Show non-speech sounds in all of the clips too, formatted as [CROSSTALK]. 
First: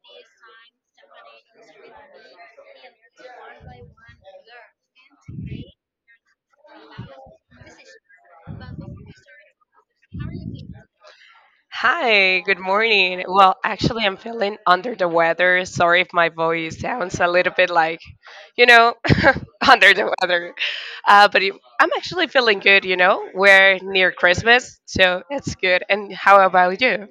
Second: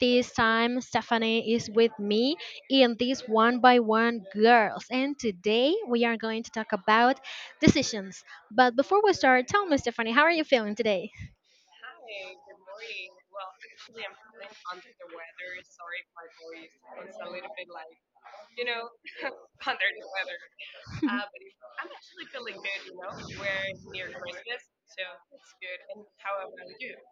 This time, Stephanie is with me in this one by one girls. And today we are going to talk about decisions. But before we start, tell me, Stephanie, how are you feeling today? Hi, good morning. Well, actually, I'm feeling under the weather. Sorry if my voice sounds a little bit like, you know, [LAUGHS] under the weather. Uh, but it- I'm actually feeling good, We're near Christmas, so that's good. And how about you?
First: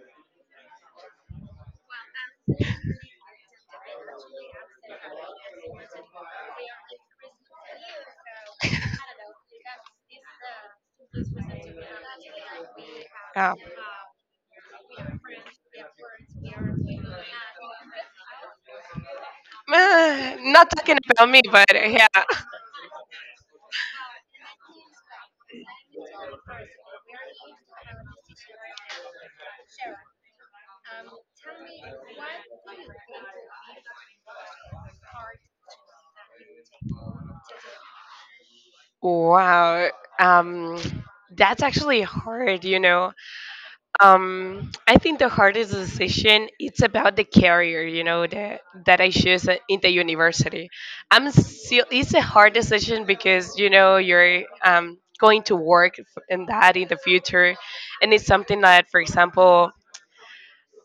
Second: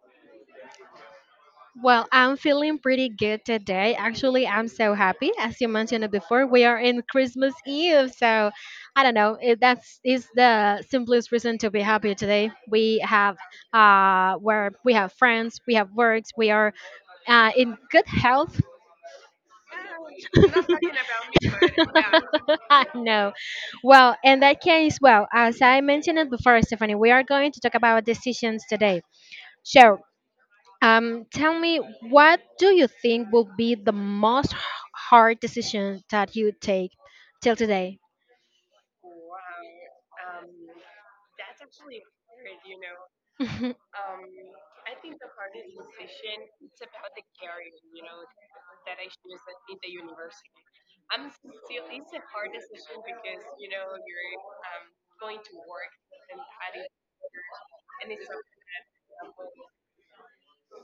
Well, I'm feeling pretty good today. Actually, I'm so happy. As you mentioned it before, we are in Christmas Eve. So I don't know. That's is the simplest reason to be happy today. We have Uh, where we have friends, we have works, we are in good health? [SIGHS] Not talking about me, but yeah. [LAUGHS] [LAUGHS] I know. Well, in that case, well, as I mentioned it before, Stephanie, we are going to talk about decisions today. So, tell me, what do you think will be the most hard decision that you take till today? Wow. Um, that's actually hard, [LAUGHS] Mhm. I think the hardest decision it's about the career, you know, that I choose in the university. I'm still It's a hard decision because you know you're going to work in that in the future, and it's something that, for example,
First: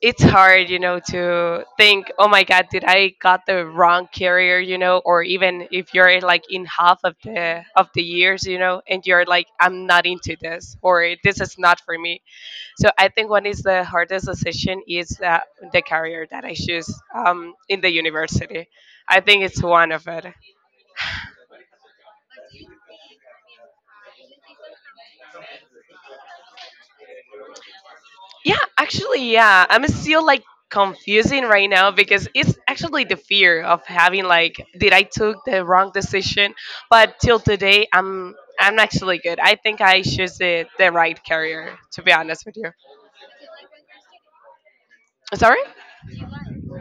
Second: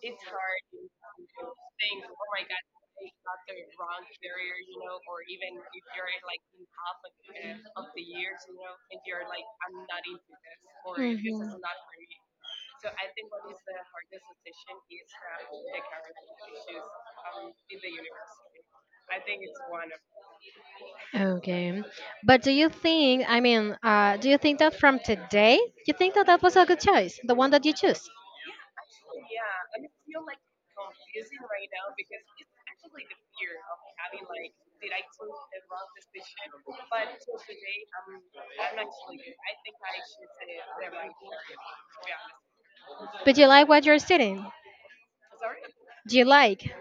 it's hard, you know, to think, oh my God, did I got the wrong career, you know, or even if you're like in half of the years, you know, and you're like, I'm not into this, or this is not for me. So I think one is the hardest decision is the career that I choose in the university. I think it's one of it. Okay, but do you think? Do you think that from today, you think that that was a good choice, the one that you choose? Yeah, actually, yeah. I'm still like confusing right now because it's actually the fear of having like, did I took the wrong decision? But till today, I'm actually good. I think I choose the right career, to be honest with you. But do you like what you're studying? Sorry. Do you like?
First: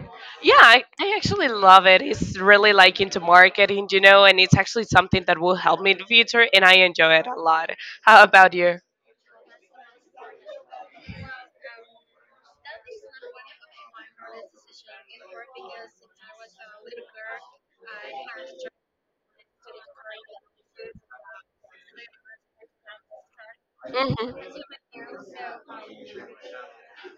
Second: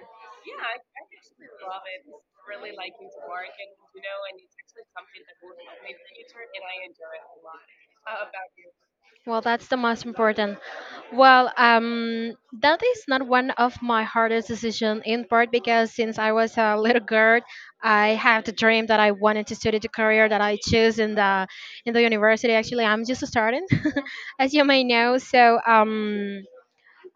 Yeah, I actually love it. It's really like into marketing, you know, and it's actually something that will help me in the future, and I enjoy it a lot. How about you? Well, that's the most important. Well, um, that is not one of my hardest decisions, in part because since I was a little girl, I had the dream that I wanted to study the career that I choose in the university. Actually, I'm just starting, Hmm. [LAUGHS] as you may know.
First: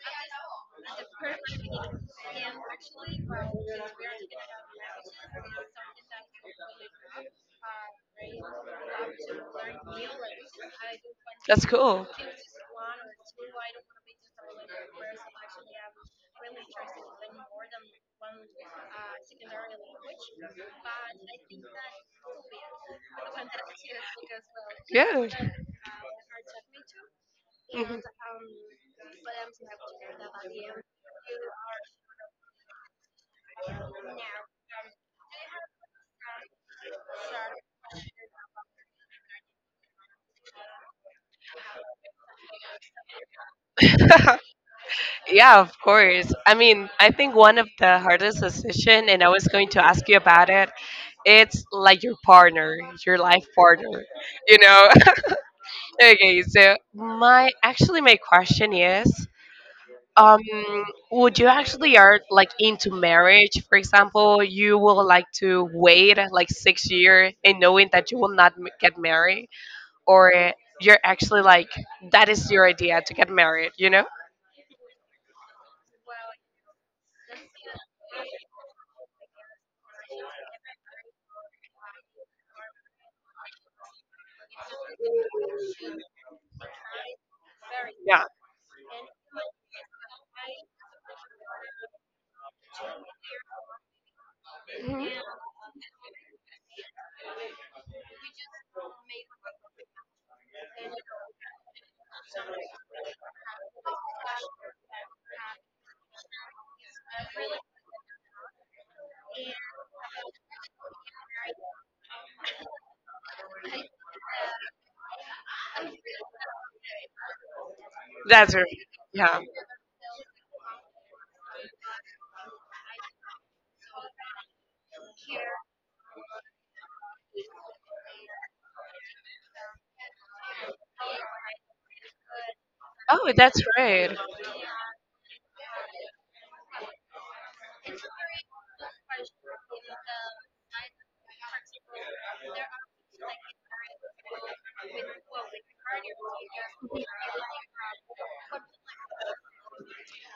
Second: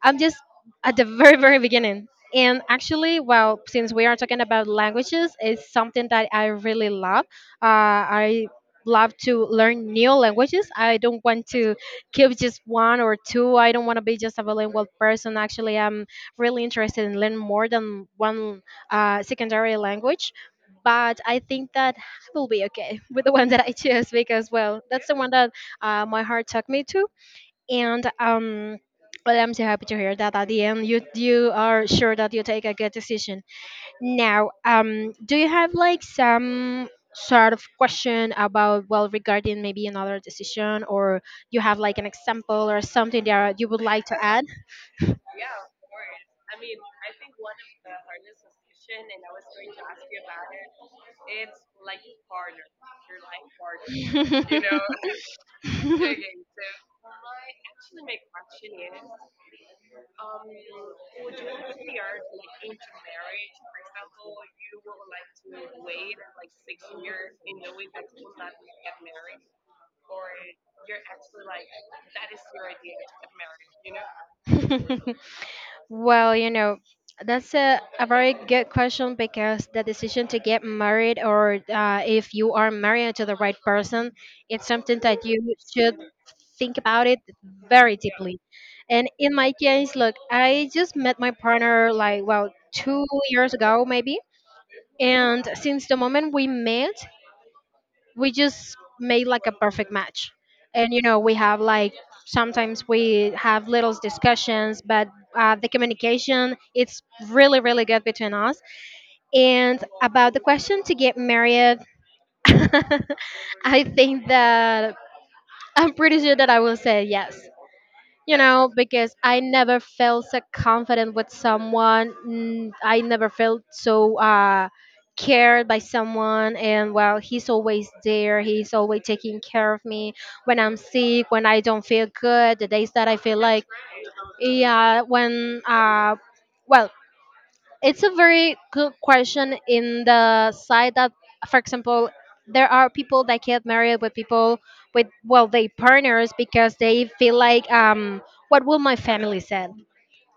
I'm just at the very, very beginning. And actually, well, since we are talking about languages, it's something that I really love. Uh, I love to learn new languages. I don't want That's to cool. keep just one or two. I don't want to be just a bilingual person. Actually, I'm really interested in learning more than one secondary language. But I think that I will be okay [LAUGHS] with the one that I choose because, well, that's the one Good. that my heart took me to. And well, I'm so happy to hear that at the end you are sure that you take a good decision. Now do you have like some sort of question about, well, regarding maybe another decision, or you have like an example or something that you would like to Mhm. add? [LAUGHS] Yeah, of course. I mean, I think one of the hardest decision, and I was going to ask you about it, it's like your partner, your life partner, you know? [LAUGHS] Okay, so [LAUGHS] my, actually my question is, um, would you actually are like into marriage, for example, you will like to wait like 6 year and knowing that you will not get married, or you're actually like, that is your idea to get married, you know? Well, you know, that's a very good question because the decision to get married, or if you are married to the right person, it's something that you should think about it very Yeah. deeply. And in my case, look, I just met my partner like, well, 2 years ago, maybe. Hmm. And since the moment we met, we just made like a perfect match. And, you know, we have like, sometimes we have little discussions, but the communication, it's really, really good between us. And about the question to get married, [LAUGHS] I think that I'm pretty sure that I will say yes. You That's know, right. because I Yeah. never felt so confident with someone. I never felt so cared by someone. And well, he's always there. He's always taking care of me when I'm sick, when I don't feel good, the days that I Oh, feel that's like, right. yeah, well, it's a very good question in the side that, for example, there are people that get married with people with, well, they partners because they feel like, what will my family said?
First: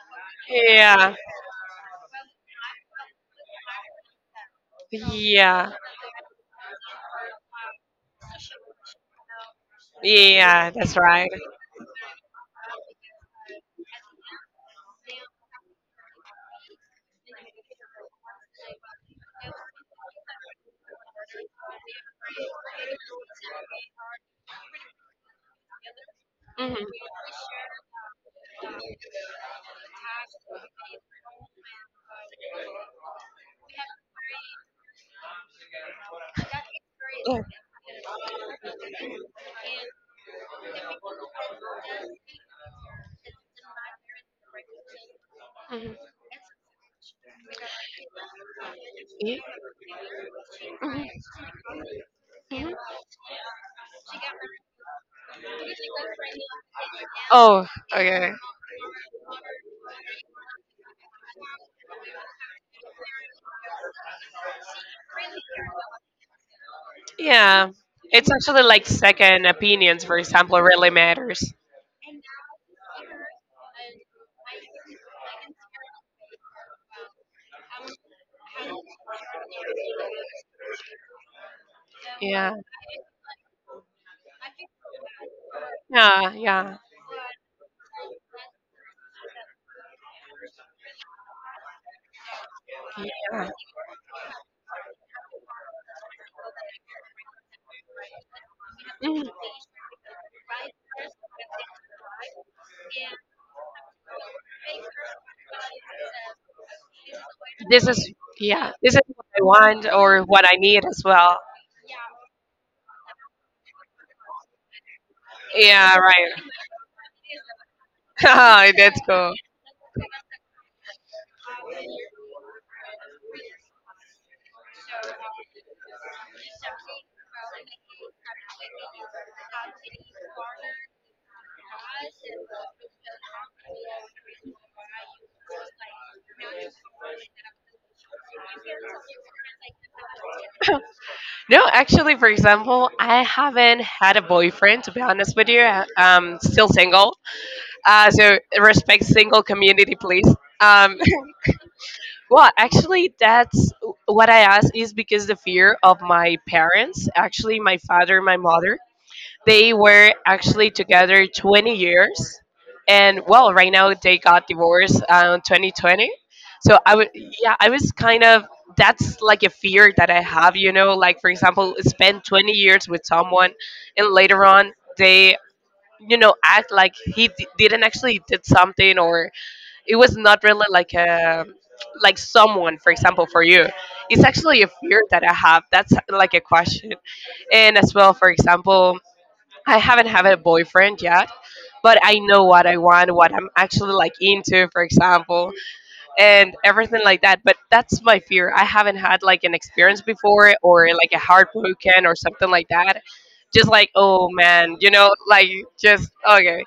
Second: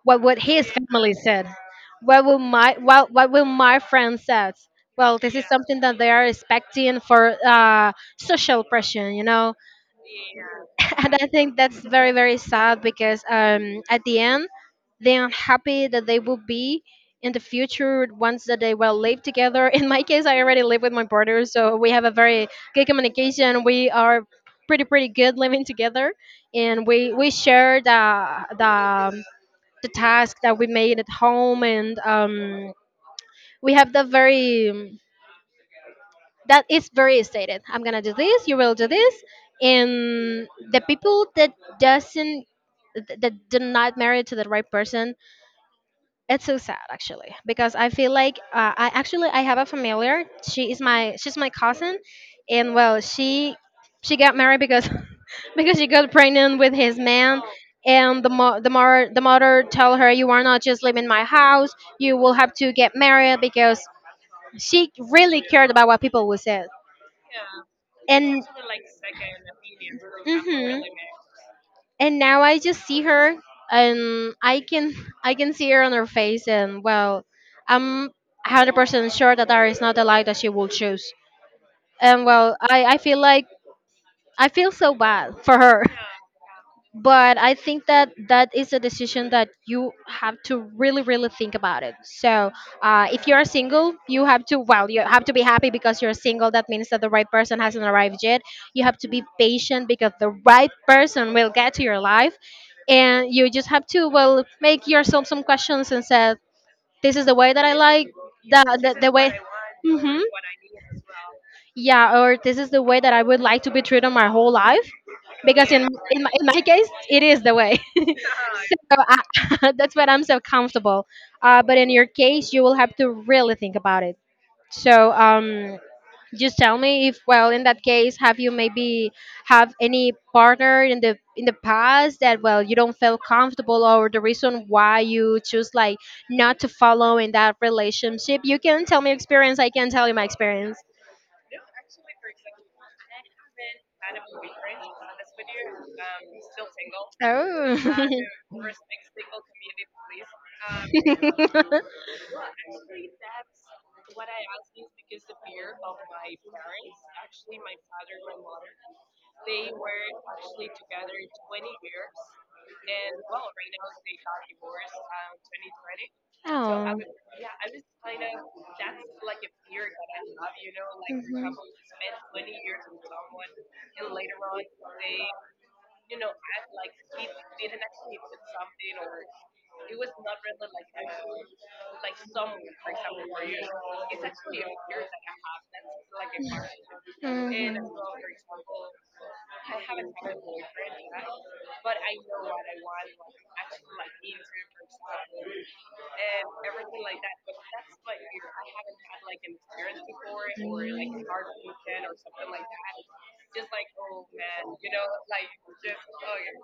What would his Yeah. family said? What will my what will my friends said? Well, this is Yeah. something that they are expecting for social pressure, you know. Yeah. That's [LAUGHS] And I right. think that's very, very sad because at the end they are happy that they will be in the future once that they will live together. [LAUGHS] In my case, I already live with my partner, so we have a very good communication. We are pretty pretty good living together, Hmm. and we share the Yeah. the the task that we made at home, and we have the very, that is very stated. I'm gonna do this. You will do this. And the people that doesn't that did not marry to the right person, Mhm. it's so sad actually because I feel like, I actually, Yeah. I have a familiar. She is my, she's my cousin. And well, she got married because [LAUGHS] because she got pregnant with his man, Oh, and the, okay. mo- the mother the mother told her, you are not just leaving my house, you will have to get married because she really cared about what people would say. Yeah. It's And actually like second opinions, for example, Mhm. really matters. And now I just see her, and I can, I can see her on her face, and well, I'm 100% sure that there is not a life that she will choose. And Yeah. well, I feel like I feel so bad for her. Yeah, yeah, But I think that that is a decision that you have to really, really think about it. So if you're yeah. single, you have to, well, you have to be happy because you're single. That means that the right person hasn't arrived yet. You have to be Mm. patient because the right person will get to your life. And you just have to, well, make yourself some questions and say, this is the way that I This like, is, the, yeah, this the, is the what way. I want Hmm. or what I need as well. Yeah, or this is the way that I would like to be treated my whole life. Because in, Yeah, in, my, in my case, it is the way. right. [LAUGHS] So That's cool. I, [LAUGHS] that's what, I'm so comfortable. But in your case, you will have to really think about it. So um, just tell me if, well, in that case, have you maybe have any partner in the past that, well, you don't feel comfortable, or the reason why you choose like not to follow in that relationship? You can tell me experience. I can tell you my experience. No, actually, for example, I haven't had a boyfriend, to be honest with you. I'm still single. Uh, Oh. so respect single community, please. Um, [LAUGHS] well, actually, that's what I asked is because the fear of my parents. Actually, my father, my mother. They were actually together 20 years, and well, right now they got divorced in 2020. [LAUGHS] So I Oh. would, yeah, I was kind of, that's like a fear that I have, you know, like for Mhm. example, spend 20 years with someone, and later on they, you know, act like he didn't actually did something or it was not really like a, like someone for example for you. It's actually a fear that I have. That's like a question. And Mhm. as well, for example, I haven't had a boyfriend yet, but I know what I want, what I'm actually like into, for example, and everything like that. But that's my fear. I haven't had like an experience before or like a heartbroken or something like that. Just like, oh man, you know, like just okay.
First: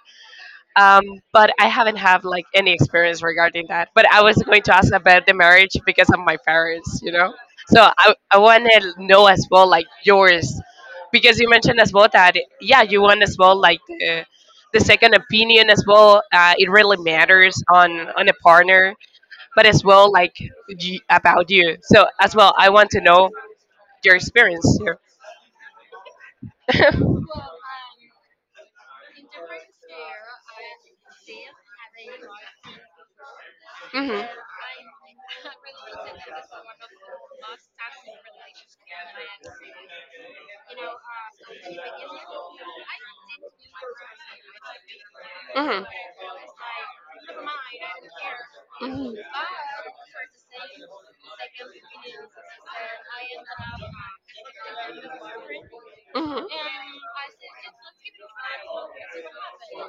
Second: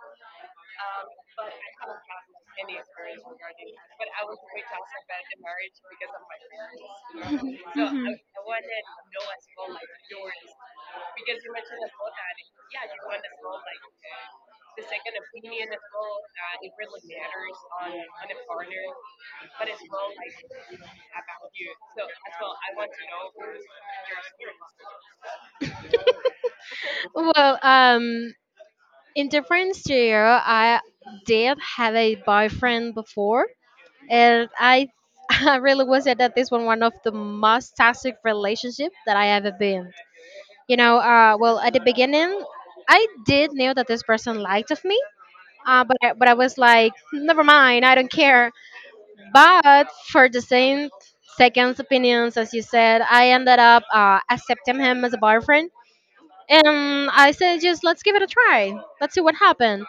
um, but I haven't have like any experience regarding that. But I was going to ask about the marriage because of my parents, you know. So I want to know as well like yours, because you mentioned as well that yeah you want as well like the second opinion as well. It really matters on a partner, but as well like about you. So as well I want to know your experience here. [LAUGHS] Well, um, in difference to you, I did have a boyfriend before, Hmm. and I, [LAUGHS] I really would say that this one, one of the most toxic relationship that I ever been. You know, well, at the beginning, I did knew that this person liked of me. Mhm. But I was like, never mind, I don't care. Mhm. But for the same second's opinions, as you said, I ended up accepting him as a boyfriend, Mhm. and I said, just let's give it a try, let's see what happened.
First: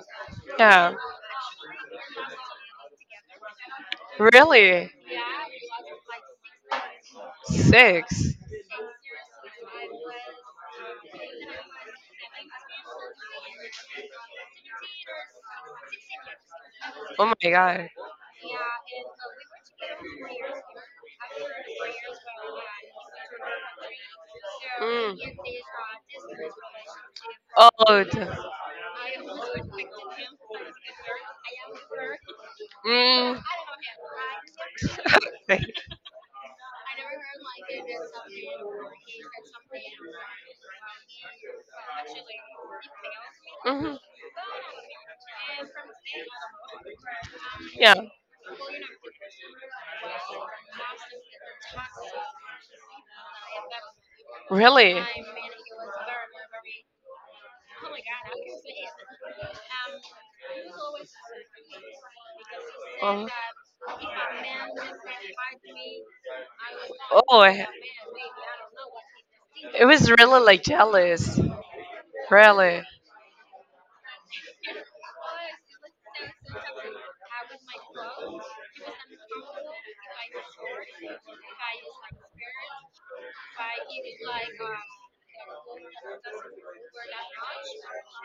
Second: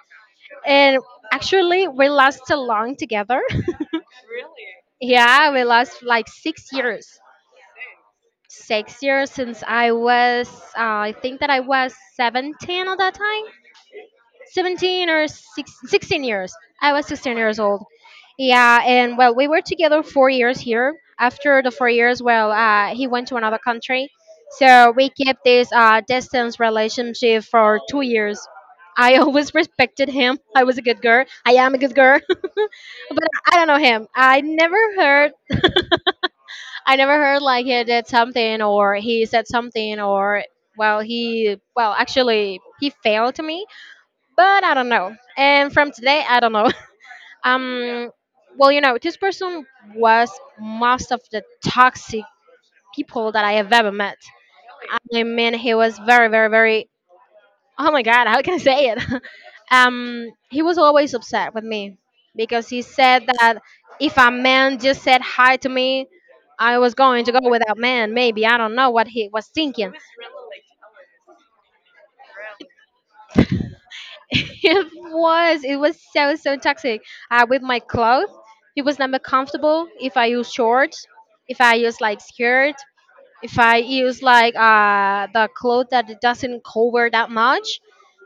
Yeah. And actually, we lasted long together. [LAUGHS] Really? Yeah, we last like 6 years. Six. 6 years since I was, uh, I think that I was 17 at that time. 17 or six, 16 years. I was Oh 16 my years old. god. Yeah, and well, we were together 4 years here. After the 4 years, well, he went to another country. So we Mm. kept this distance relationship for two Oh. Years. I [LAUGHS] always respected him. I was a good girl. I am a good girl. [LAUGHS] But Mm. I don't know him. I never heard. [LAUGHS] I never heard like he did something or he said something or, well he, well actually he failed to me. Hmm. But I don't know. And from today, I don't know. [LAUGHS] Yeah. Um, well, you know, this person was most of the toxic people that I have ever met. Really? I mean, he was very, very, very. Oh my God, how can I say it? [LAUGHS] He was always upset with me because he said uh that if a man just said hi to me, I was going to go Oh, it without man. Maybe I don't know what he was it thinking. was really like jealous. Really. [LAUGHS] It was. It was so so toxic. With my clothes, it was not comfortable. If I use shorts, if I use like skirt, if I use like the clothes that it doesn't cover that much,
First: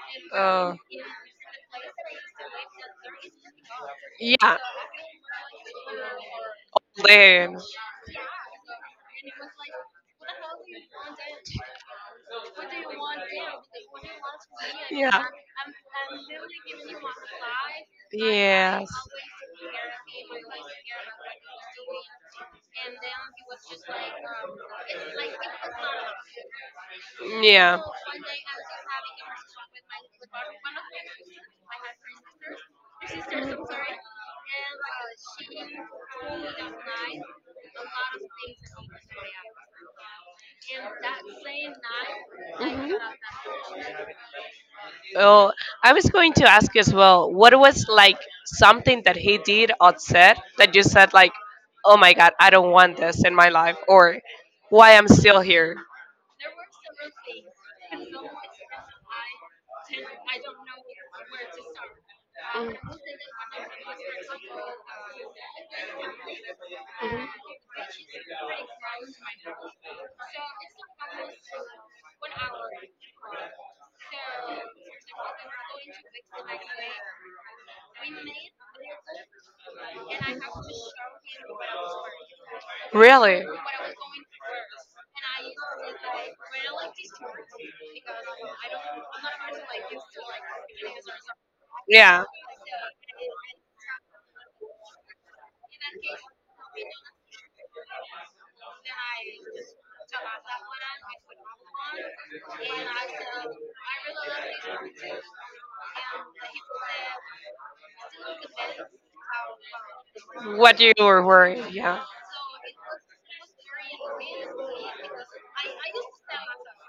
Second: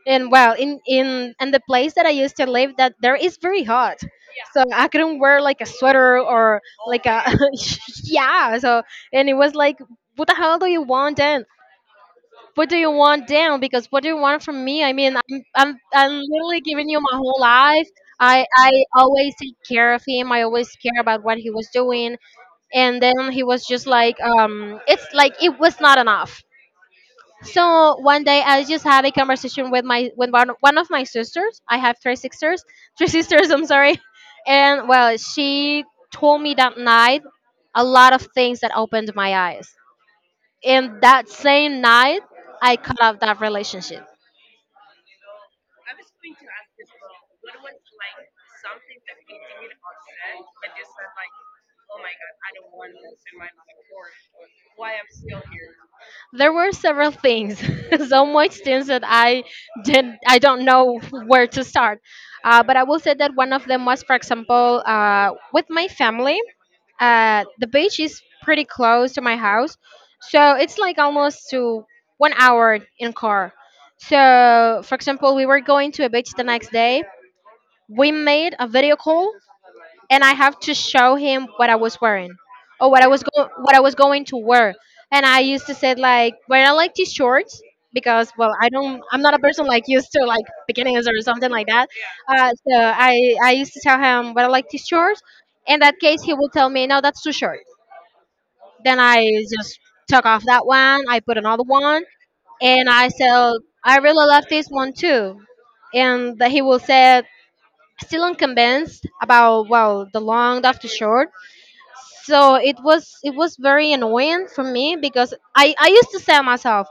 and well, Oh, in and the place that I used to live, that there is very hot. yeah, So I couldn't wear like a sweater or like a then. [LAUGHS] yeah. So and it was like, what the hell do you want then? What do you want down? Because what do you want from me? I mean, Yeah. I'm literally giving you my whole life. I Yes. always take care of him. I always care about what he was doing. And then he was just like, it's like it was not enough. Yeah. So one day I just had a conversation with my, with one of my sisters. I have 3 sisters, [LAUGHS] 3 sisters. I'm sorry. And well, she told me that night a lot of things that opened my eyes. And that same night, I Mhm. cut off that relationship. Oh, I was going to ask you as well. What was like something that he did or said that you said like, "Oh my God, I don't want this in my life," or "Why I'm still here"? There were several things, [LAUGHS] so much things that I didn't, I don't know where to start. But I will say that one of them was, for example, with my family. The beach is pretty close to my house, so it's like almost to 1 hour in car. So, for example, we were going to a beach the next day. We made a video call and I have to show him what I was wearing or Really? What I was going to wear. And I used to say like, well, I like these shorts because well, I'm not a person like used to like bikinis or something like that. Yeah. So I used to tell him, well, I like these shorts. In that case, he would tell me, no, that's too short. Then I just took off that one. I put another one, and I said, I really love this one too. And that he will say, still unconvinced about well the long of What the you were short. wearing? Yeah. So it was very annoying for me because I used to say to myself,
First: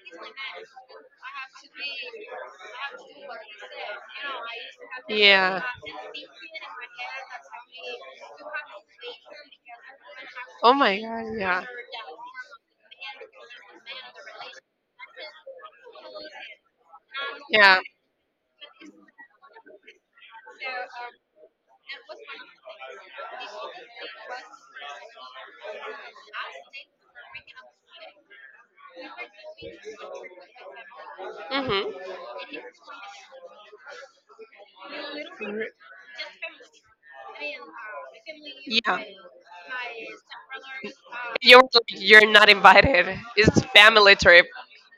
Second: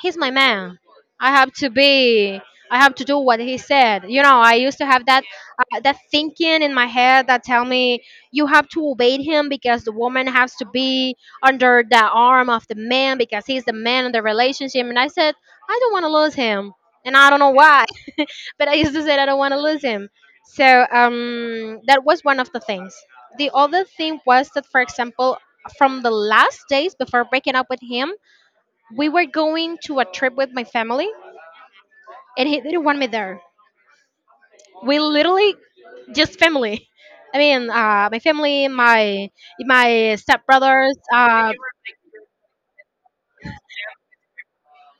he's my man. I have to be. I have to do what he said. You know, I used to have that, Yeah. that thinking in my head that tell me you have to obey him because the woman has to Oh my be god, yeah. under the arm of the man because he's the man in the relationship. And I said I don't want to lose him, and I don't know Yeah. why, [LAUGHS] but I used to say I don't want to lose him. So, that was one of the things. The other thing was that, for example, from the last days before breaking up with him, we were going to a trip with my family, Mhm. and he didn't want me there. We literally, Re- just family I mean, My family, Yeah. my stepbrothers, You're like, you're not invited. It's family trip.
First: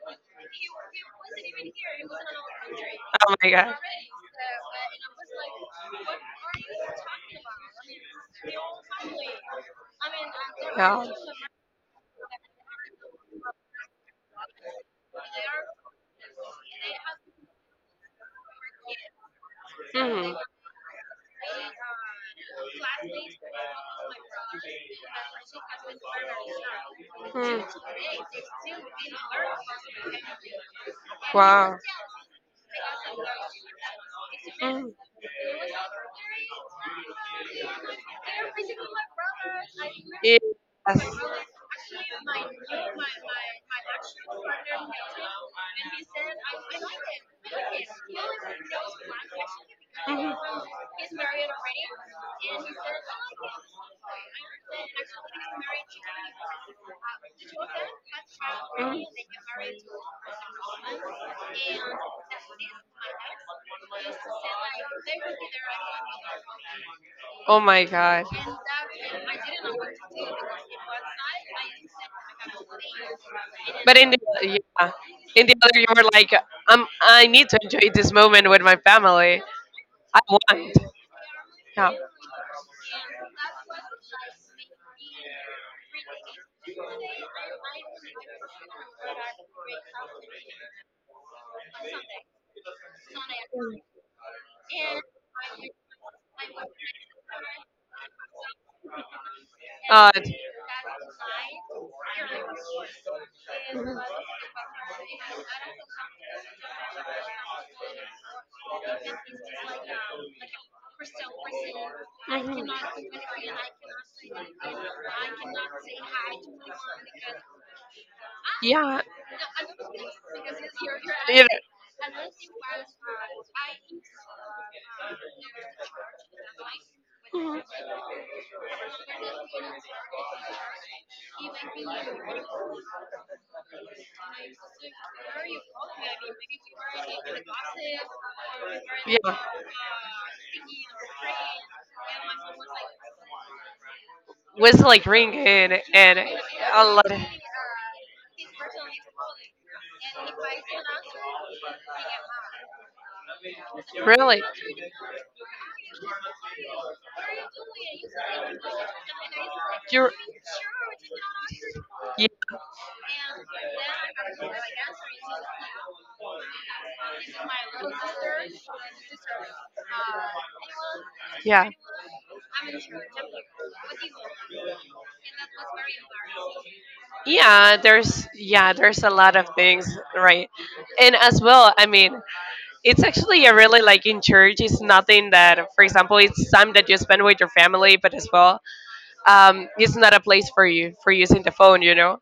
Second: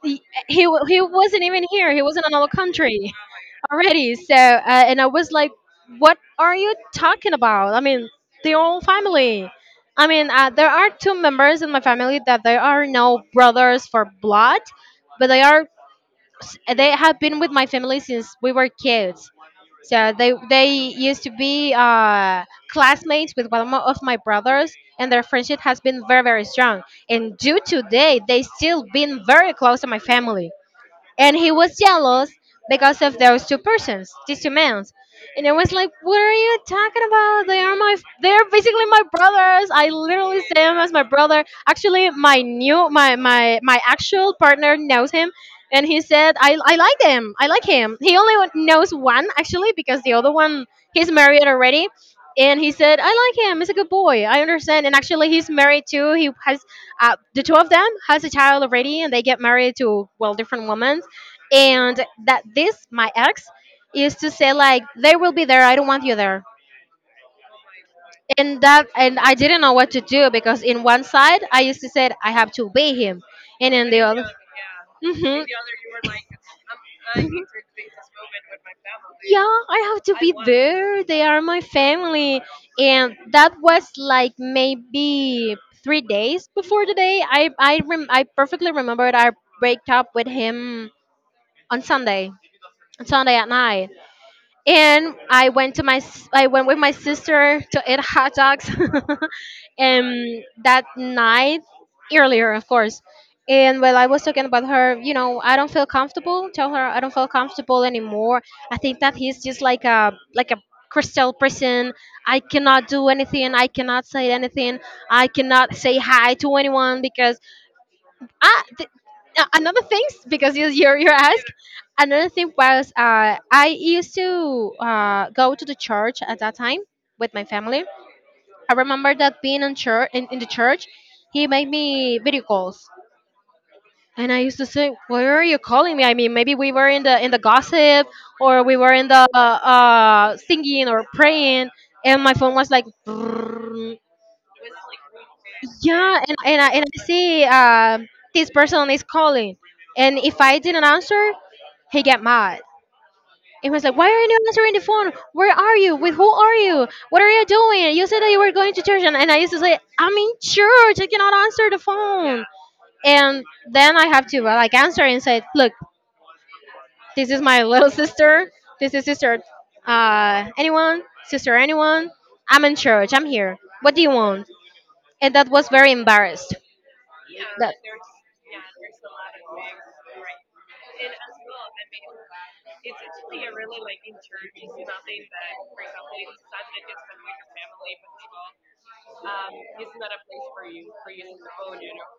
he, he wasn't even here. He was in another country Oh my god. already. So, and I was like, what are you talking about? I mean, the whole family. I mean, there are Yeah. two members in my family that they are no brothers for blood, but they have been with my family since we were kids. So Mhm. they used to be classmates with of my brothers, and their friendship has been very very strong. And due Hmm. to today, they still been very close to my family. And he Wow. was jealous because of those two persons, these two men. Mm. And I was like, "What are you talking about? They are basically my brothers. I Yes. literally see him as my brother. Actually, my new, my actual partner knows him, and he said, I like them. I like him. He only knows one actually because the Mhm. other one he's married already." And he said, "I like him. He's a good boy. I understand." And actually, he's married too. He has the two of them has a child already, and they Mhm. get married to well different women. And that, this my ex used to say like they will be there, I don't want you there. Oh my god. And, And I didn't know what to do because in one side I used to say I have to obey him, and in but the in the, other, yeah, in hmm the other, you were like, I'm, I need mhm. to enjoy this moment with my family. Yeah, I have to I be want. there, they are my Yeah. family. And that was like maybe 3 days before the day, I perfectly remembered I break up with him on Sunday, on Sunday at night. And I went I went with my sister to eat hot dogs, [LAUGHS] Uh, and that night, earlier, of course. And while I was talking about her, I don't feel comfortable. Tell her I don't feel comfortable anymore. I think that he's just like a crystal prison. I cannot do anything. I cannot say anything. I cannot say hi to anyone because ah, th- yeah. Another thing, because you're You asked. Another thing was, I used to go to the church at that time with my family. I remember that being in church, in the church, he made me video calls. And I used to say, "Why are you calling me?" I mean, maybe we were in the gossip, or we were in know, the, yeah. Singing or praying, and my phone was like, [LAUGHS] Was like ringing and yeah. And I, a and I lot. Of, see, this person is calling, and if I didn't answer, he get mad. He was like, "Why are you really? not answering the phone? Where are you? With who are you? What are you doing? You said that you were going to church." And I used to say, You're, "I'm in church. I cannot answer the yeah. phone." And then I have to, like, answer and say, "Look, this is my [LAUGHS] little sister. This is sister. Anyone? Sister, Yeah. anyone? I'm in church. I'm here. What do you want?" And that was very embarrassed. Yeah, That. there's, yeah, there's a lot of things, right? And as well, I mean, it's actually a really like in church. It's For. nothing that, for example, it's time that you spend with your family, but as well, it's not a place for you for using the phone, you know.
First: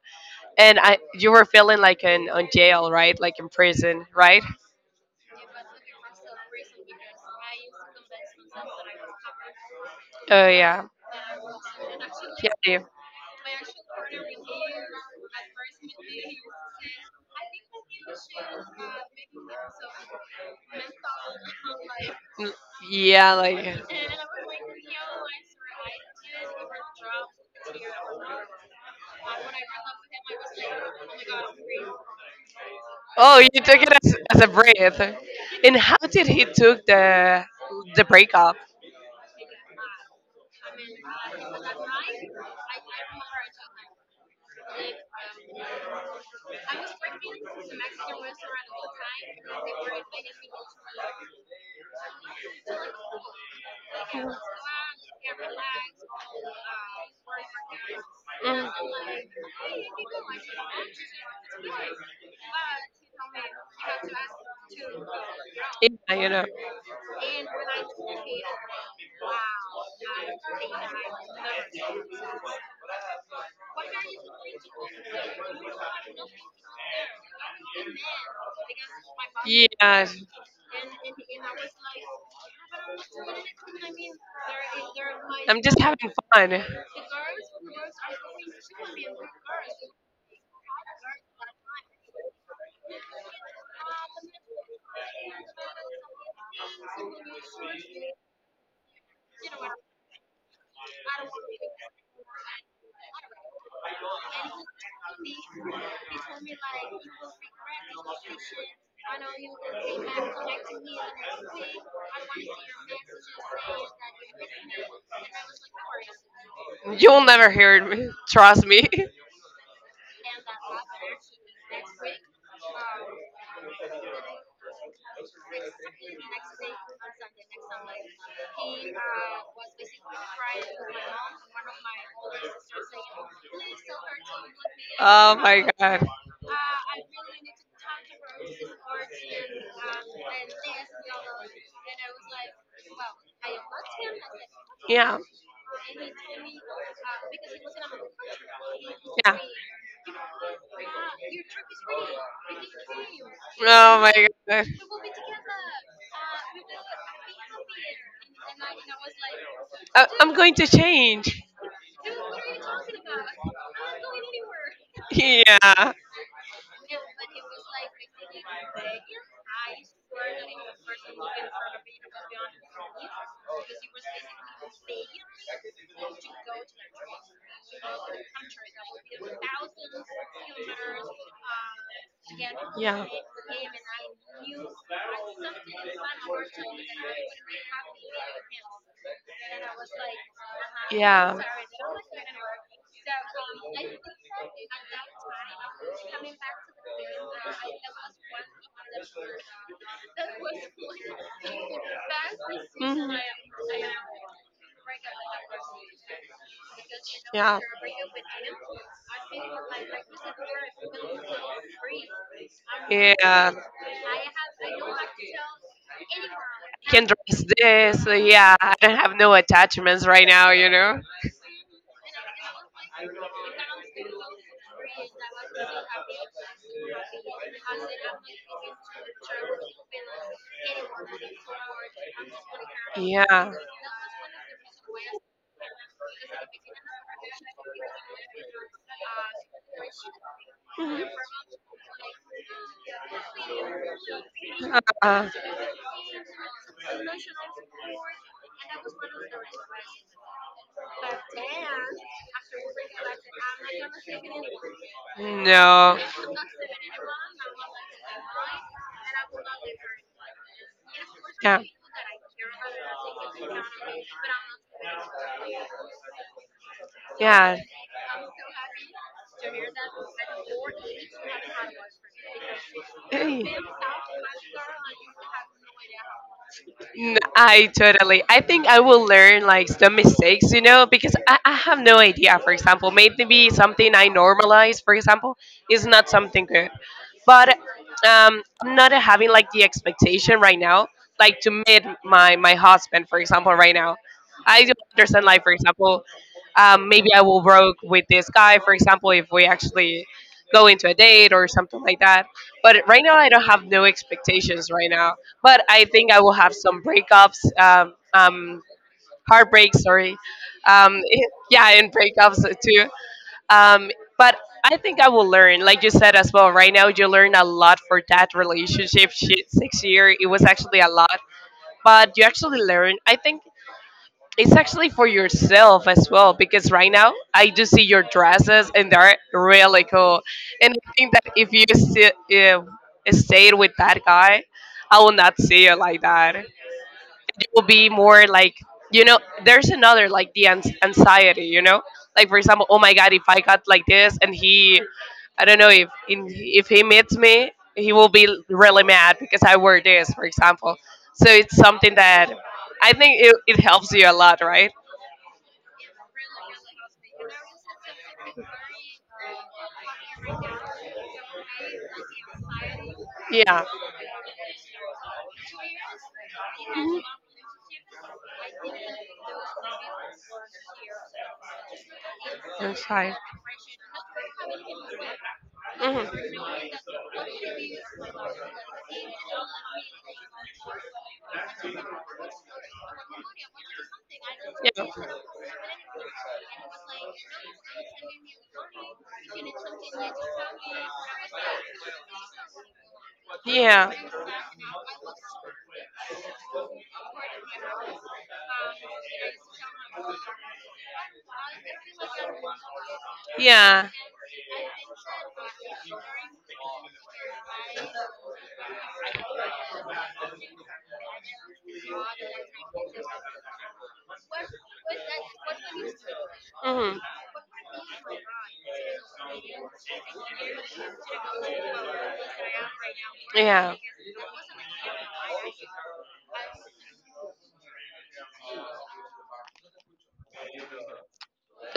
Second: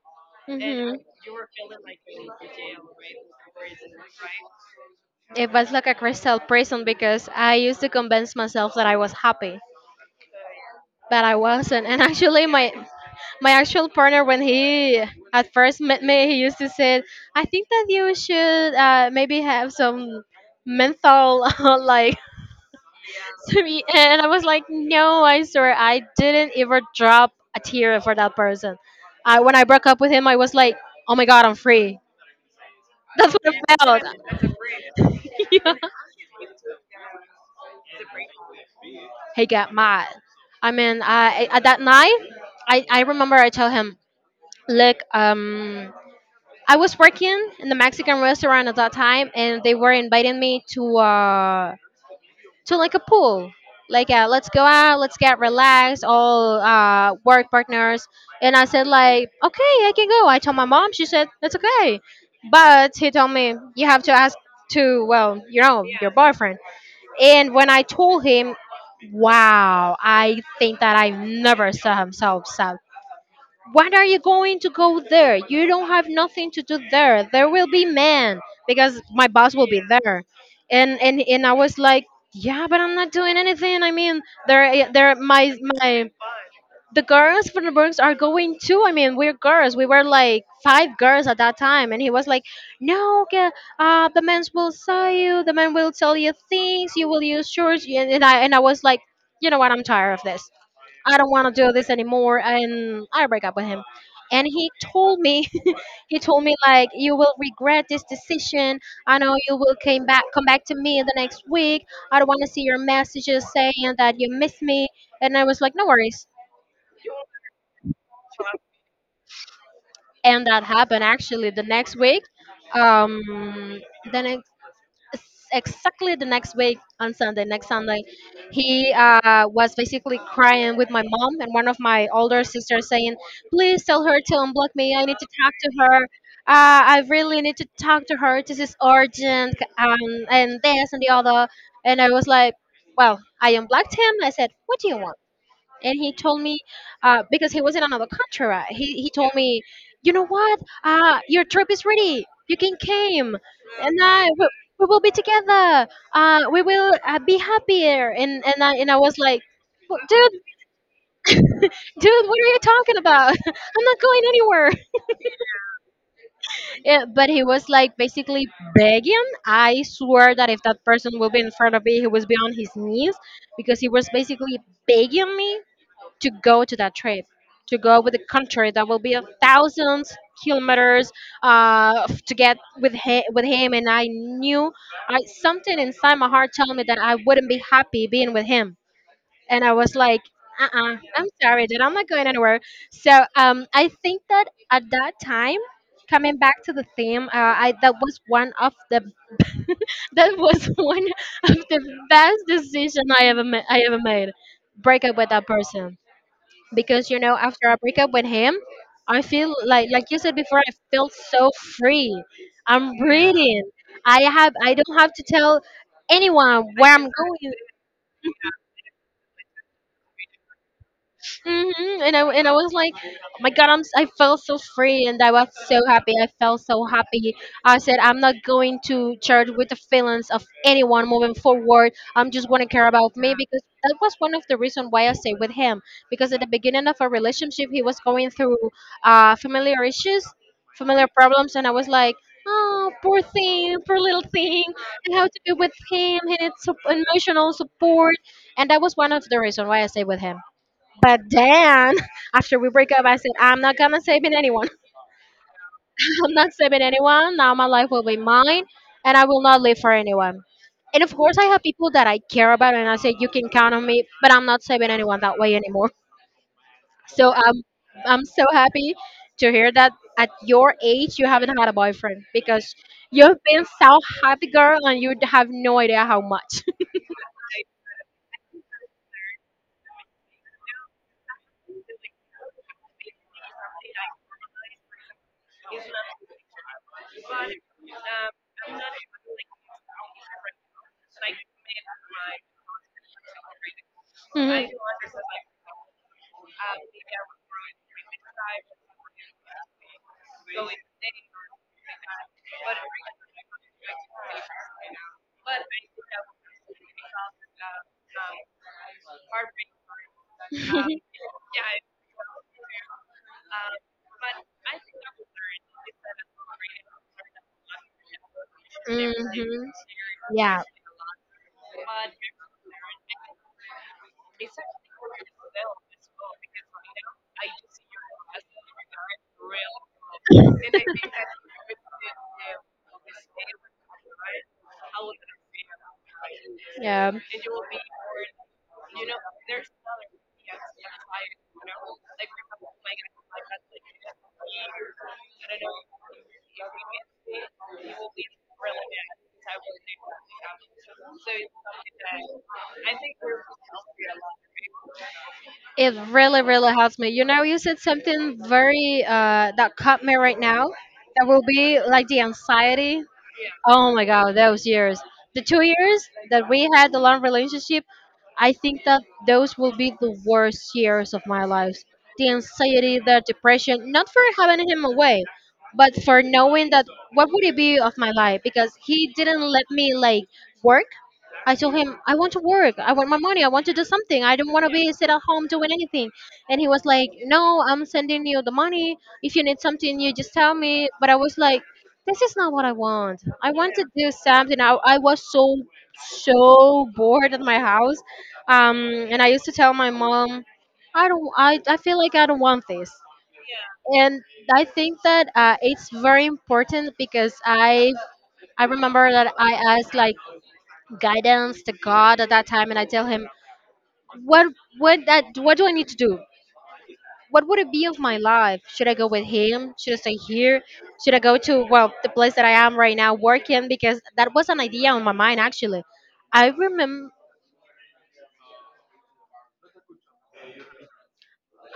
And I, It's. you Hmm. were feeling like in on jail, right? Like in prison, right? It was like a crystal prison because I used to convince myself that I was happy, Oh yeah, but I wasn't. And actually, my yeah, my actual partner, when he at first met me, he used to say, "I think that you should, maybe have some mental, [LAUGHS] like..." yeah, [LAUGHS] like. Sorry, and I was like, no, I swear, I didn't ever drop a tear for that person. I when I broke up with him, I was like, oh my god, I'm free. [LAUGHS] That's Oh, what you took I it as felt. a breath. [LAUGHS] yeah. And how did he took the breakup? He got mad. I mean, I at that night, I remember I told him, look, I was working in the Mexican restaurant at that time, and they were inviting me to, uh, to like a pool. Like, yeah, let's go out, let's get relaxed, all, work partners. And I said, Mm. like, okay, I can go. I told my mom, she said, that's okay. But he told me, you have to ask to, well, your Yeah, you know. boyfriend. And when I told him, wow, I think that I never saw him so upset. What are you going to go there? You don't have nothing to do there. There will be men because my boss will be Yeah, there. And I was like, yeah, but I'm not doing anything. I mean, there my I'm just my having fun. the girls from the Bronx are going too. I mean, we're girls. We were like five girls at that time, and he was like, "No, okay, the men will sell you. The men will tell you things. You will use shorts." And I was like, "You know what? I'm tired of this. I don't want to do this anymore." And I break up with him. And he told me, [LAUGHS] he told me like, you will regret this decision. I know you will come back to me in the next week. I don't want to see your messages saying that you miss me. And I was like, no worries. You'll never hear me. [LAUGHS] Trust me. And that happened actually the next week. Um, then I, s- exactly the next week on Sunday, next Sunday, he, was basically crying with my mom and one of my older sisters saying, please tell her to unblock me. I need to Oh talk my to her. god. I really need to talk to her. This is urgent, and this and the other. And I was like, well, I unblocked him. I said, what do you want? Yeah, And he told me, because he was in another country, right? He told yeah. me, you know what, your trip is ready, you can come and Oh my god. we will be together, we will, be happier, and I was like, "Wha- dude I'm going to change. dude, what are you talking about? [LAUGHS] I'm not going anywhere." [LAUGHS] [LAUGHS] yeah, but he was like basically begging. I swear that if that person will be in front of me, he was be on his knees because he was basically begging me to go to that trip, to go with the country that will be a thousands kilometers, to Yeah. get with Yeah. him, And I knew, something inside my heart told me that I wouldn't be happy being with him. And I was like, uh-uh, I'm sorry, dude, I'm not going anywhere. So, I think that at that time, coming back to the theme, I that was one of the, [LAUGHS] that was one of the best decision I ever made. Break up with that person because, you know, after I break up with him, I feel, like you said before, I felt so free. I'm, yeah, Yeah. breathing. I don't have to tell anyone I where I'm can dress going. this. Uh, yeah. I don't have no attachments right now, you know? And I was like, oh my God, I felt so free and I was so happy. I felt so happy. I said I'm not going to charge with the feelings of anyone moving forward. I'm just want to care about me Yeah. because that was one of the reason why I stayed with him because at the beginning of our relationship he was going through, familiar issues, familiar problems, and I was like. Oh, poor thing, poor little thing. And how Uh, to be with him? He needs emotional support, and that was one of the reasons why I stayed with him. But then [LAUGHS] after we break up, I said, I'm not gonna save in anyone. no. [LAUGHS] I'm not saving anyone. Now my life will be mine and I will not live for anyone. And of course, I have Yeah. people that I care about and I say, you can count on me, but I'm not saving anyone that way anymore. So Yeah. I'm, I'm so happy to hear that at your age, you haven't had a boyfriend because you've Hey. been so happy, girl, and you have no idea how much. I totally. I think I will learn like some mistakes, you know, because I have no idea. For example, maybe something I normalize, for example, is not something good. But I'm not having like the expectation right now, like to meet my my [LAUGHS] husband, for example, right now. I Mhm. do [LAUGHS] understand, like for example, maybe I will work with this guy, for example, if we actually go into a date or something like that. But right now, I don't have no expectations right now, but I think I will have some breakups, heartbreaks, sorry. Um, [LAUGHS] yeah, and breakups too. Um, but I think I will learn, like you said as well. Right now, you learn a lot for that relationship. Shit, Mhm. 6 year, it was Yeah. actually a lot, but you actually learn. I think it's actually for yourself as well because right now I do see your dresses and they're really cool. And I think that if you stayed with that guy, I will not see you like that. Yeah. You will be more like, you know, there's another like the anxiety, you know, like for example, oh my god, if I got like this and he, I don't know if if he meets me he will be really mad because I wear this, for example. So it's something that I think it, it helps you a lot, right? It really, really helps me. You know, you said something very that caught me right now. That will be like the anxiety. Yeah. Oh my god, those years. The 2 years that we had the Mhm. long relationship, I think that those will be the worst years of my life. The That's anxiety, fine. the depression, not for having him away, but for Mhm. knowing that what would it be of my life because he didn't let me like work. I told him I want to work. I want my money. I want to do something. I don't want to be sit at home doing anything. And he was like, "No, I'm sending you the money. If you need something, you just tell me." But I was like, this is not what I want. I want to Yeah. do something. I was so so bored at my house, um, and I used to tell my mom, I don't. I feel like I don't want this. Yeah. And I think that it's very important because I remember that I asked like guidance to God at that time, and I tell Him what what do I need to do? Hmm. What would it be of my life? Should I go with him? Should I stay here? Should I go to well the place that I am right now working? Yeah. Because that was an idea on my mind actually. I remember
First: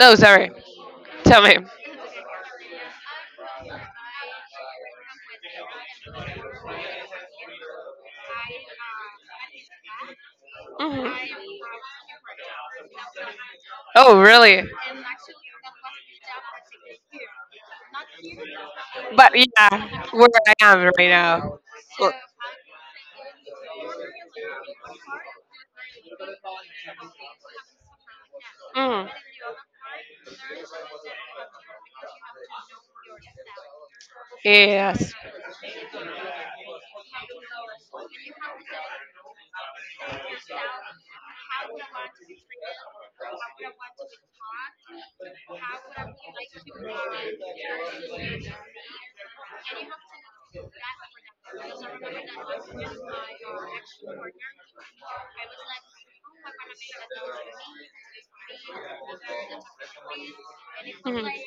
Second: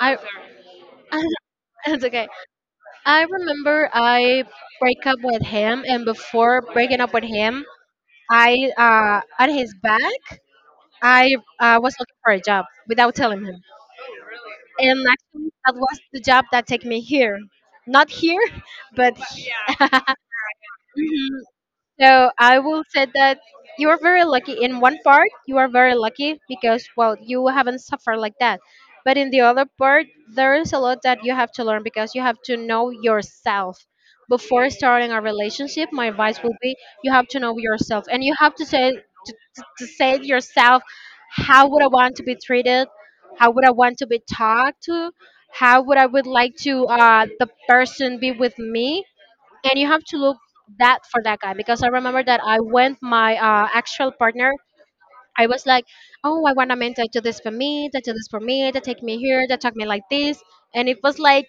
Oh, sorry. [LAUGHS] Tell me. it's okay. I remember I break up with him, and before breaking up with him, I at his back I Hmm. Was looking for a job without telling him, Oh, really? and actually that was the job that take me here, not here, [LAUGHS] but. But yeah, [LAUGHS] where I am right now. Well, So I will say that you are very lucky. In one part, you are very lucky because, well, you haven't suffered like that. mhm. But in the other part, there is a lot that you have to learn because you have to know yourself. Before starting Yes. a relationship, my advice will be you have to know yourself and you have to say to say to yourself, how would I want to be treated? How would I want to be talked to? How would I would like to, the person be with me? And you have to look that for that guy because I remember that I went my actual partner. I was like, oh, I want a man to do this for me, to do this for me, to take me here, to talk me like this, and it was like,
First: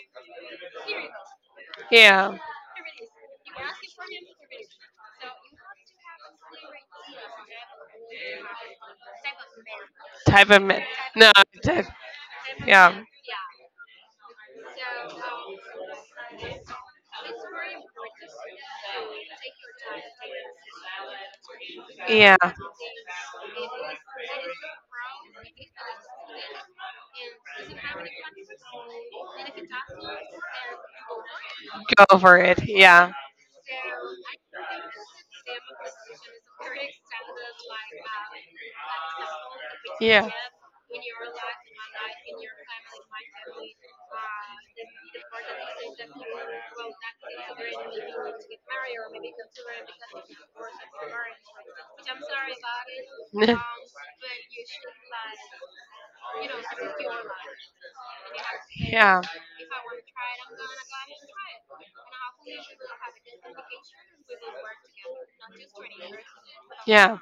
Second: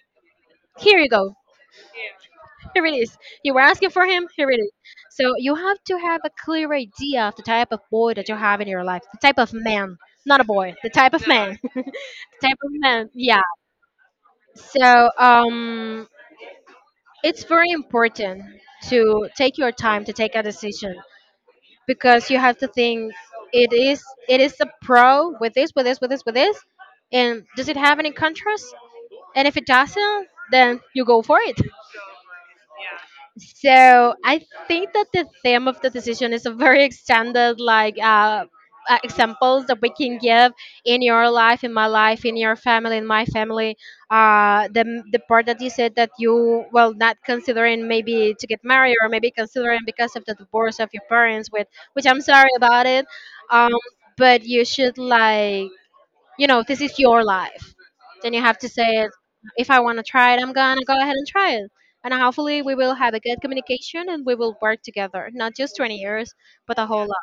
here you go, Mhm. Yeah. [LAUGHS] here it is. You were asking for him, here it is. So you have to have a clear idea of the type of boy that you have in your life, the type of man, not a Type of boy, mi- the type of no, man, [LAUGHS] type, the type of yeah, man, yeah. So it's very important to take your time to take a decision because yeah, you have to think it is, it is a pro with this and does it have any contrast, and if it doesn't then you go for it. go for it, yeah. So I think that the theme of the decision is a very extended, like examples that we can Yeah. [LAUGHS] give in your life, in my life, in your family, in my family. The part that you said that you well not considering maybe to get married or maybe considering because of the divorce of your parents, with which I'm sorry about it. Um, but you should like, you know, this is your life. Then you have to say it. Yeah, If I want to try it, I'm gonna go ahead and try it. And hopefully, we will have a good communication and we will work together. Not just 20 years, but a whole lot. yeah.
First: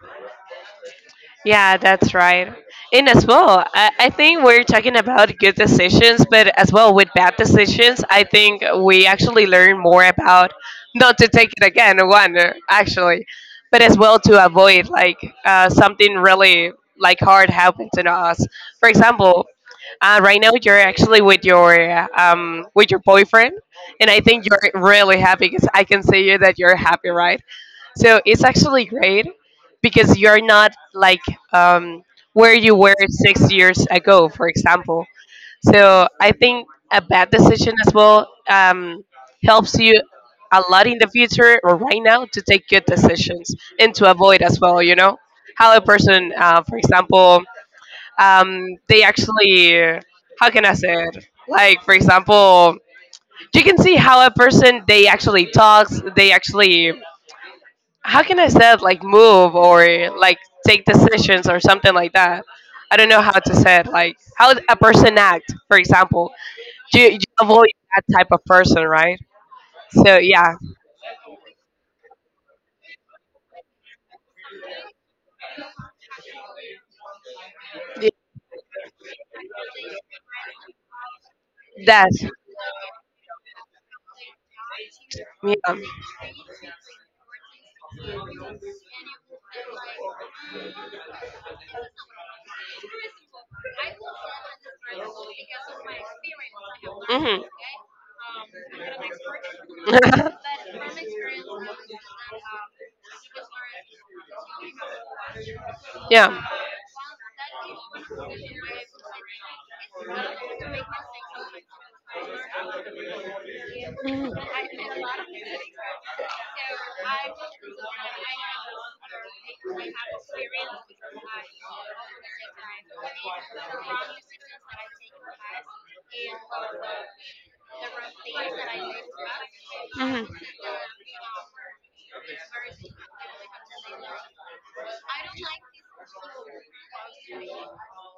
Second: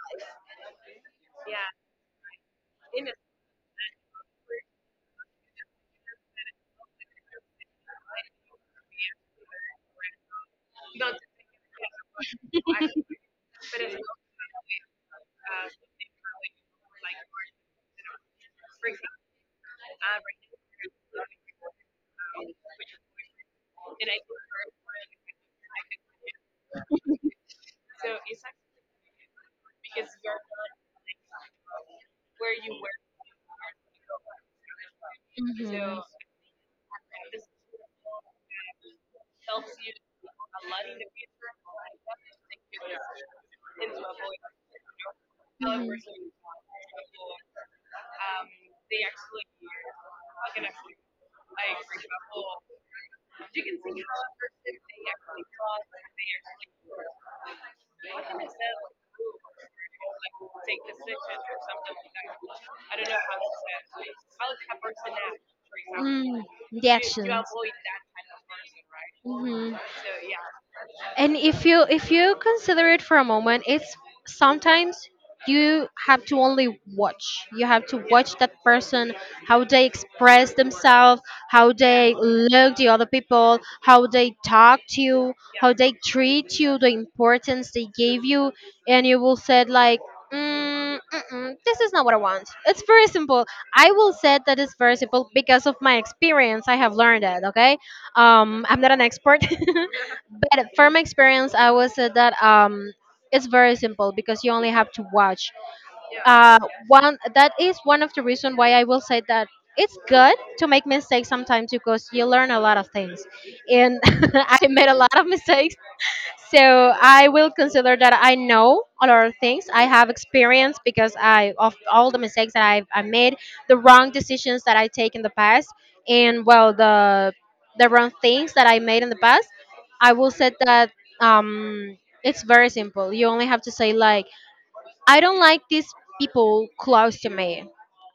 Yeah, that's right. And as well, I think we're talking about good decisions, but as well with bad decisions, I think we actually learn more about not to take it again, one, actually, but as well to avoid like something really like hard happen to us. For example, right now you're actually with your boyfriend, and I think you're really happy because I can see you that you're happy, right? So it's actually great because you're not like um, where you were 6 years ago, for example. Mhm. So I think a bad decision as well helps you a lot in the future or right now to take good decisions, and to avoid as well, you know, how a Mhm. person, for example, um, they actually, how can I say it? Like, for example, you can see how a person they actually talks, they actually, how can I say it, like move or like take decisions or something like that. I don't know how to say it, like how a person act, for example. Mm, the You action. avoid that type of person, right? Mhm. So yeah, And if you, if you consider it for a moment, it's sometimes you have to only watch, you have to y- watch that person, how they express themselves, how that they look the other people, how they talk to you, how they treat you, the importance they gave you, and you will say like, mm, mm-mm, this is not what I want. It's yeah. very simple. I will say that it's very simple because of my experience. I have learned Hmm. that, okay, I'm not an expert. [LAUGHS] But from experience, I would say that, it's very simple because you only have to watch. Uh, one that is one of the reasons why I will say that it's [LAUGHS] Yeah. good to make mistakes sometimes because you learn a lot of things, and Hmm. [LAUGHS] I made a lot of mistakes, so I will consider that I know a lot of things. I have experience because I of all the mistakes that I made, the wrong decisions that I take in the past, and well the wrong things that I made in the past. I will say that, um, it's very simple. You only have to say like, I don't like these people close to me.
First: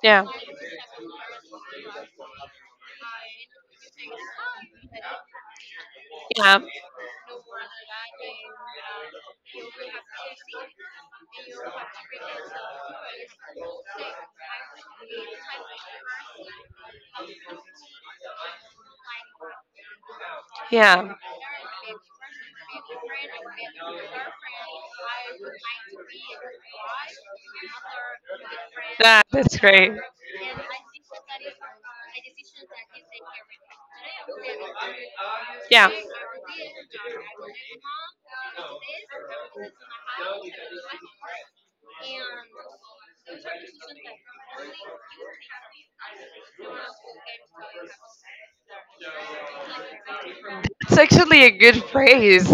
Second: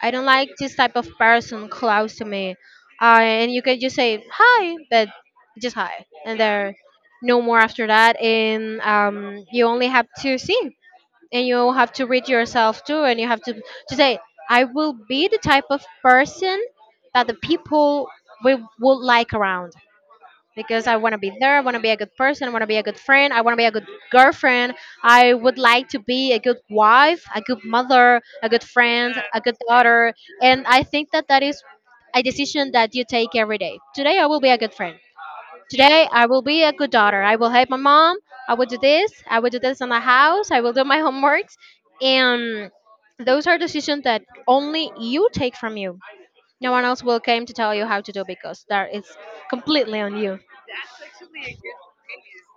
I don't Yeah, like this type of person close to me. And you can just say hi, but just hi, and yeah, there, no more after that. And you only have to see, and you have to read yourself too, and you have to say, I will be the type of person that the people we would like around because I want yeah. to be there. I want to be a good person. I want to be a good friend. I want to be a good girlfriend. I would like to be a good wife, a good mother, a good friend, That a good that's great. daughter. And I think that that is a decision that you take every day. Today, I will be a good friend. Yeah. Today, I will be a good daughter. I will help my mom. I will do this. I will do this in the house. I will do my [LAUGHS] homeworks. And those are decisions that only you take from you. No one else will come to tell you how to do, because that is completely on you. It's actually a good phrase.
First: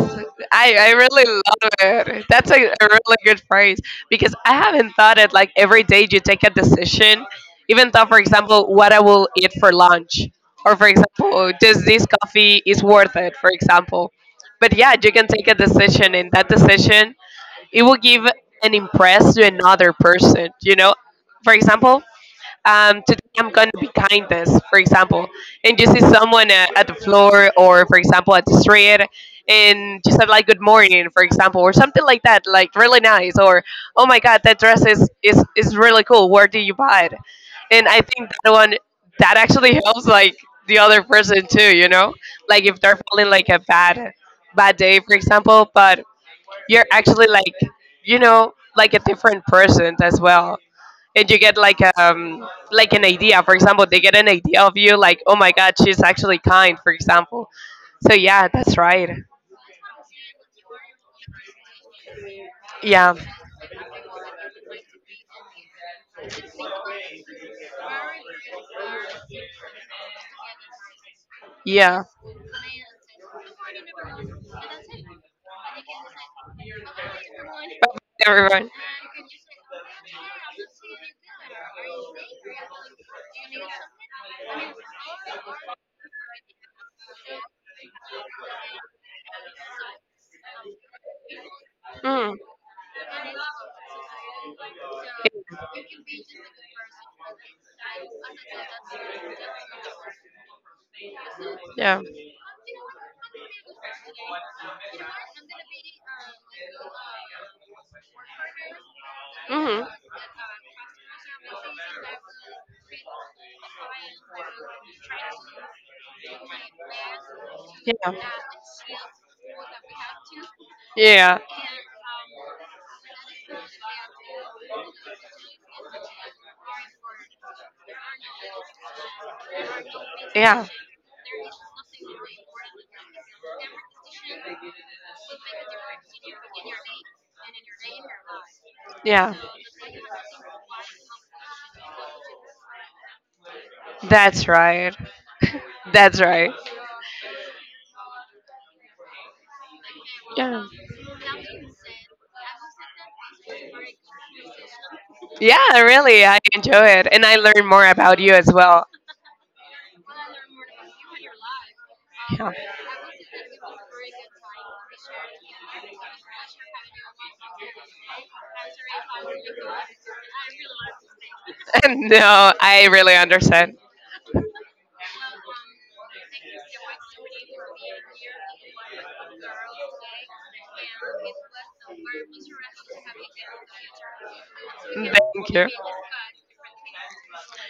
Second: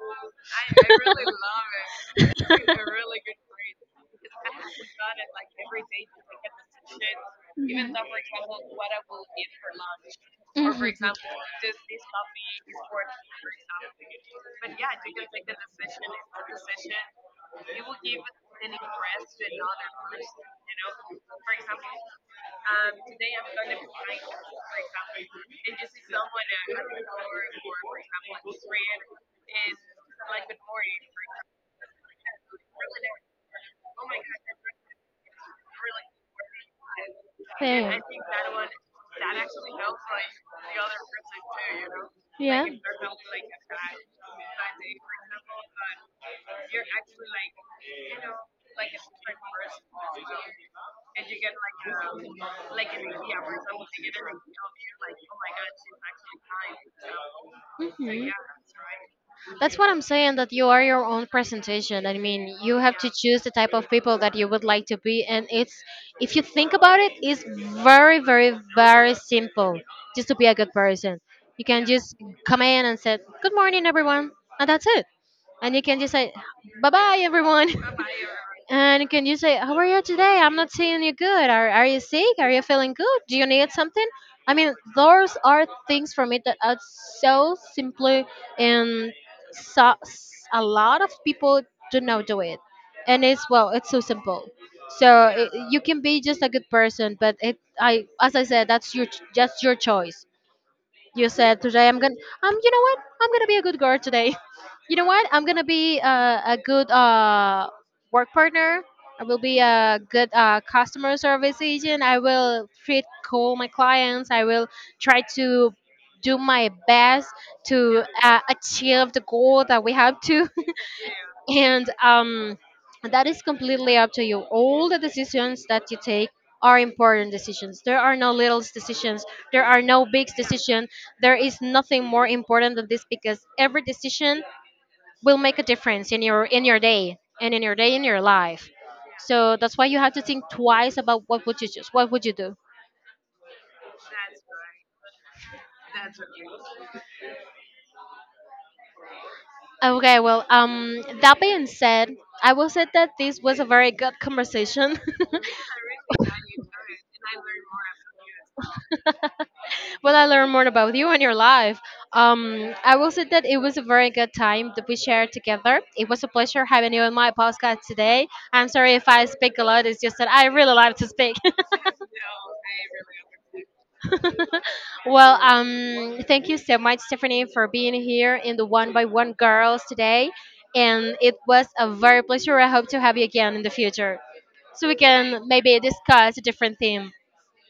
I really love it. That's a really good phrase because I haven't thought it like every day you take a decision, even though, for example, what I will eat for lunch, or for example, does this coffee is worth it, for example. But yeah, you can take a decision, and that decision it will give an impress to another person. You know, for example, today I'm going to be kindness, for example, and you see someone at the floor or, for example, at the street, and you said like good morning, for example, or something like that, like really nice, or oh my god, that dress is really cool. Where do you buy it? And I think that one that actually [LAUGHS] helps like the other person too, you know, like if they're feeling like a bad day, for example, but you're actually like, you know, like a different person as well, and you get like an idea. For example, they get an idea of you like, oh my god, she's actually kind. For example, so yeah, that's right. That's what I'm saying, that you are your own presentation. I mean, you have to Yeah, choose the type of people that you would like to be, and it's if you think about it, it's very, very, very simple just to be a good person. You can yeah. just come in and say, "Good morning everyone." And that's it. And you can just say, "Bye-bye everyone." But [LAUGHS] Everyone. And can you say, how are you today? I'm not seeing you good. Are you sick? Are you feeling good? Do you need something? I mean, those are things for me that are so simply and so, a lot of people do not Mm, do it. And it's, well, it's so simple. So it, you can be just a good person, but it, I, as I said, that's your, just your choice. You said today I'm yeah. gonna, um, you know what? I'm gonna be a good girl today. [LAUGHS] You know what? I'm gonna be a good work partner. I will be Hmm. a good, customer service agent. I will treat cool my clients. I will try to do my best to, Yeah. Achieve the goal that we have to. Yeah. And that is completely up to you. All the decisions that you take are important decisions. There are no little decisions. There are no big Yeah. decisions. There is nothing more important than this because every decision will make a difference in your day and in your day in your life. Yeah. So that's why you have to think twice about what would you choose. What would you do? That's right. That's right. Okay, well, Yeah. That being said, I will say that this was a very good conversation. [LAUGHS] Yeah, really, I enjoy it, and I learn more about you as well. Well, I learned more about you and your life. Yeah. I will say that it was a very good time that we shared together. It was a pleasure having you on my podcast today. I'm sorry if I speak a lot. It's just that I really like to speak. [LAUGHS] No, I really understand. [LAUGHS] Well, thank you so much, Stephanie, for being here in the One by One Girls today, and it was a very pleasure. I hope to have you again in the future, so Future we we can can thank you. maybe discuss a different theme.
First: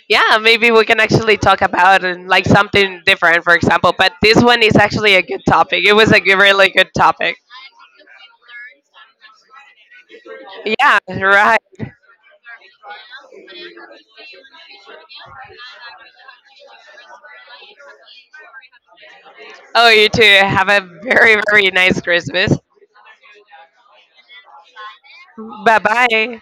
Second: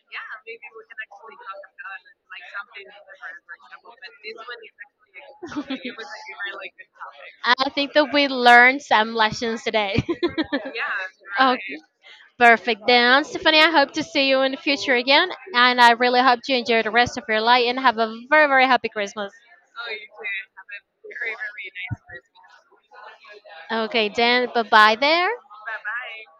Yeah, maybe we can actually talk about like something different, for example. But this one is actually a good topic. It was a really good topic. I think that we learned some lessons today. [LAUGHS] Yeah, right. Okay. Perfect. Then, Stephanie, I hope to see you in the future again. And I really hope you enjoy the rest of your life and have a very, very happy Christmas. Oh, you too. Have a very, very nice Christmas. Okay, then, bye bye there. Bye bye.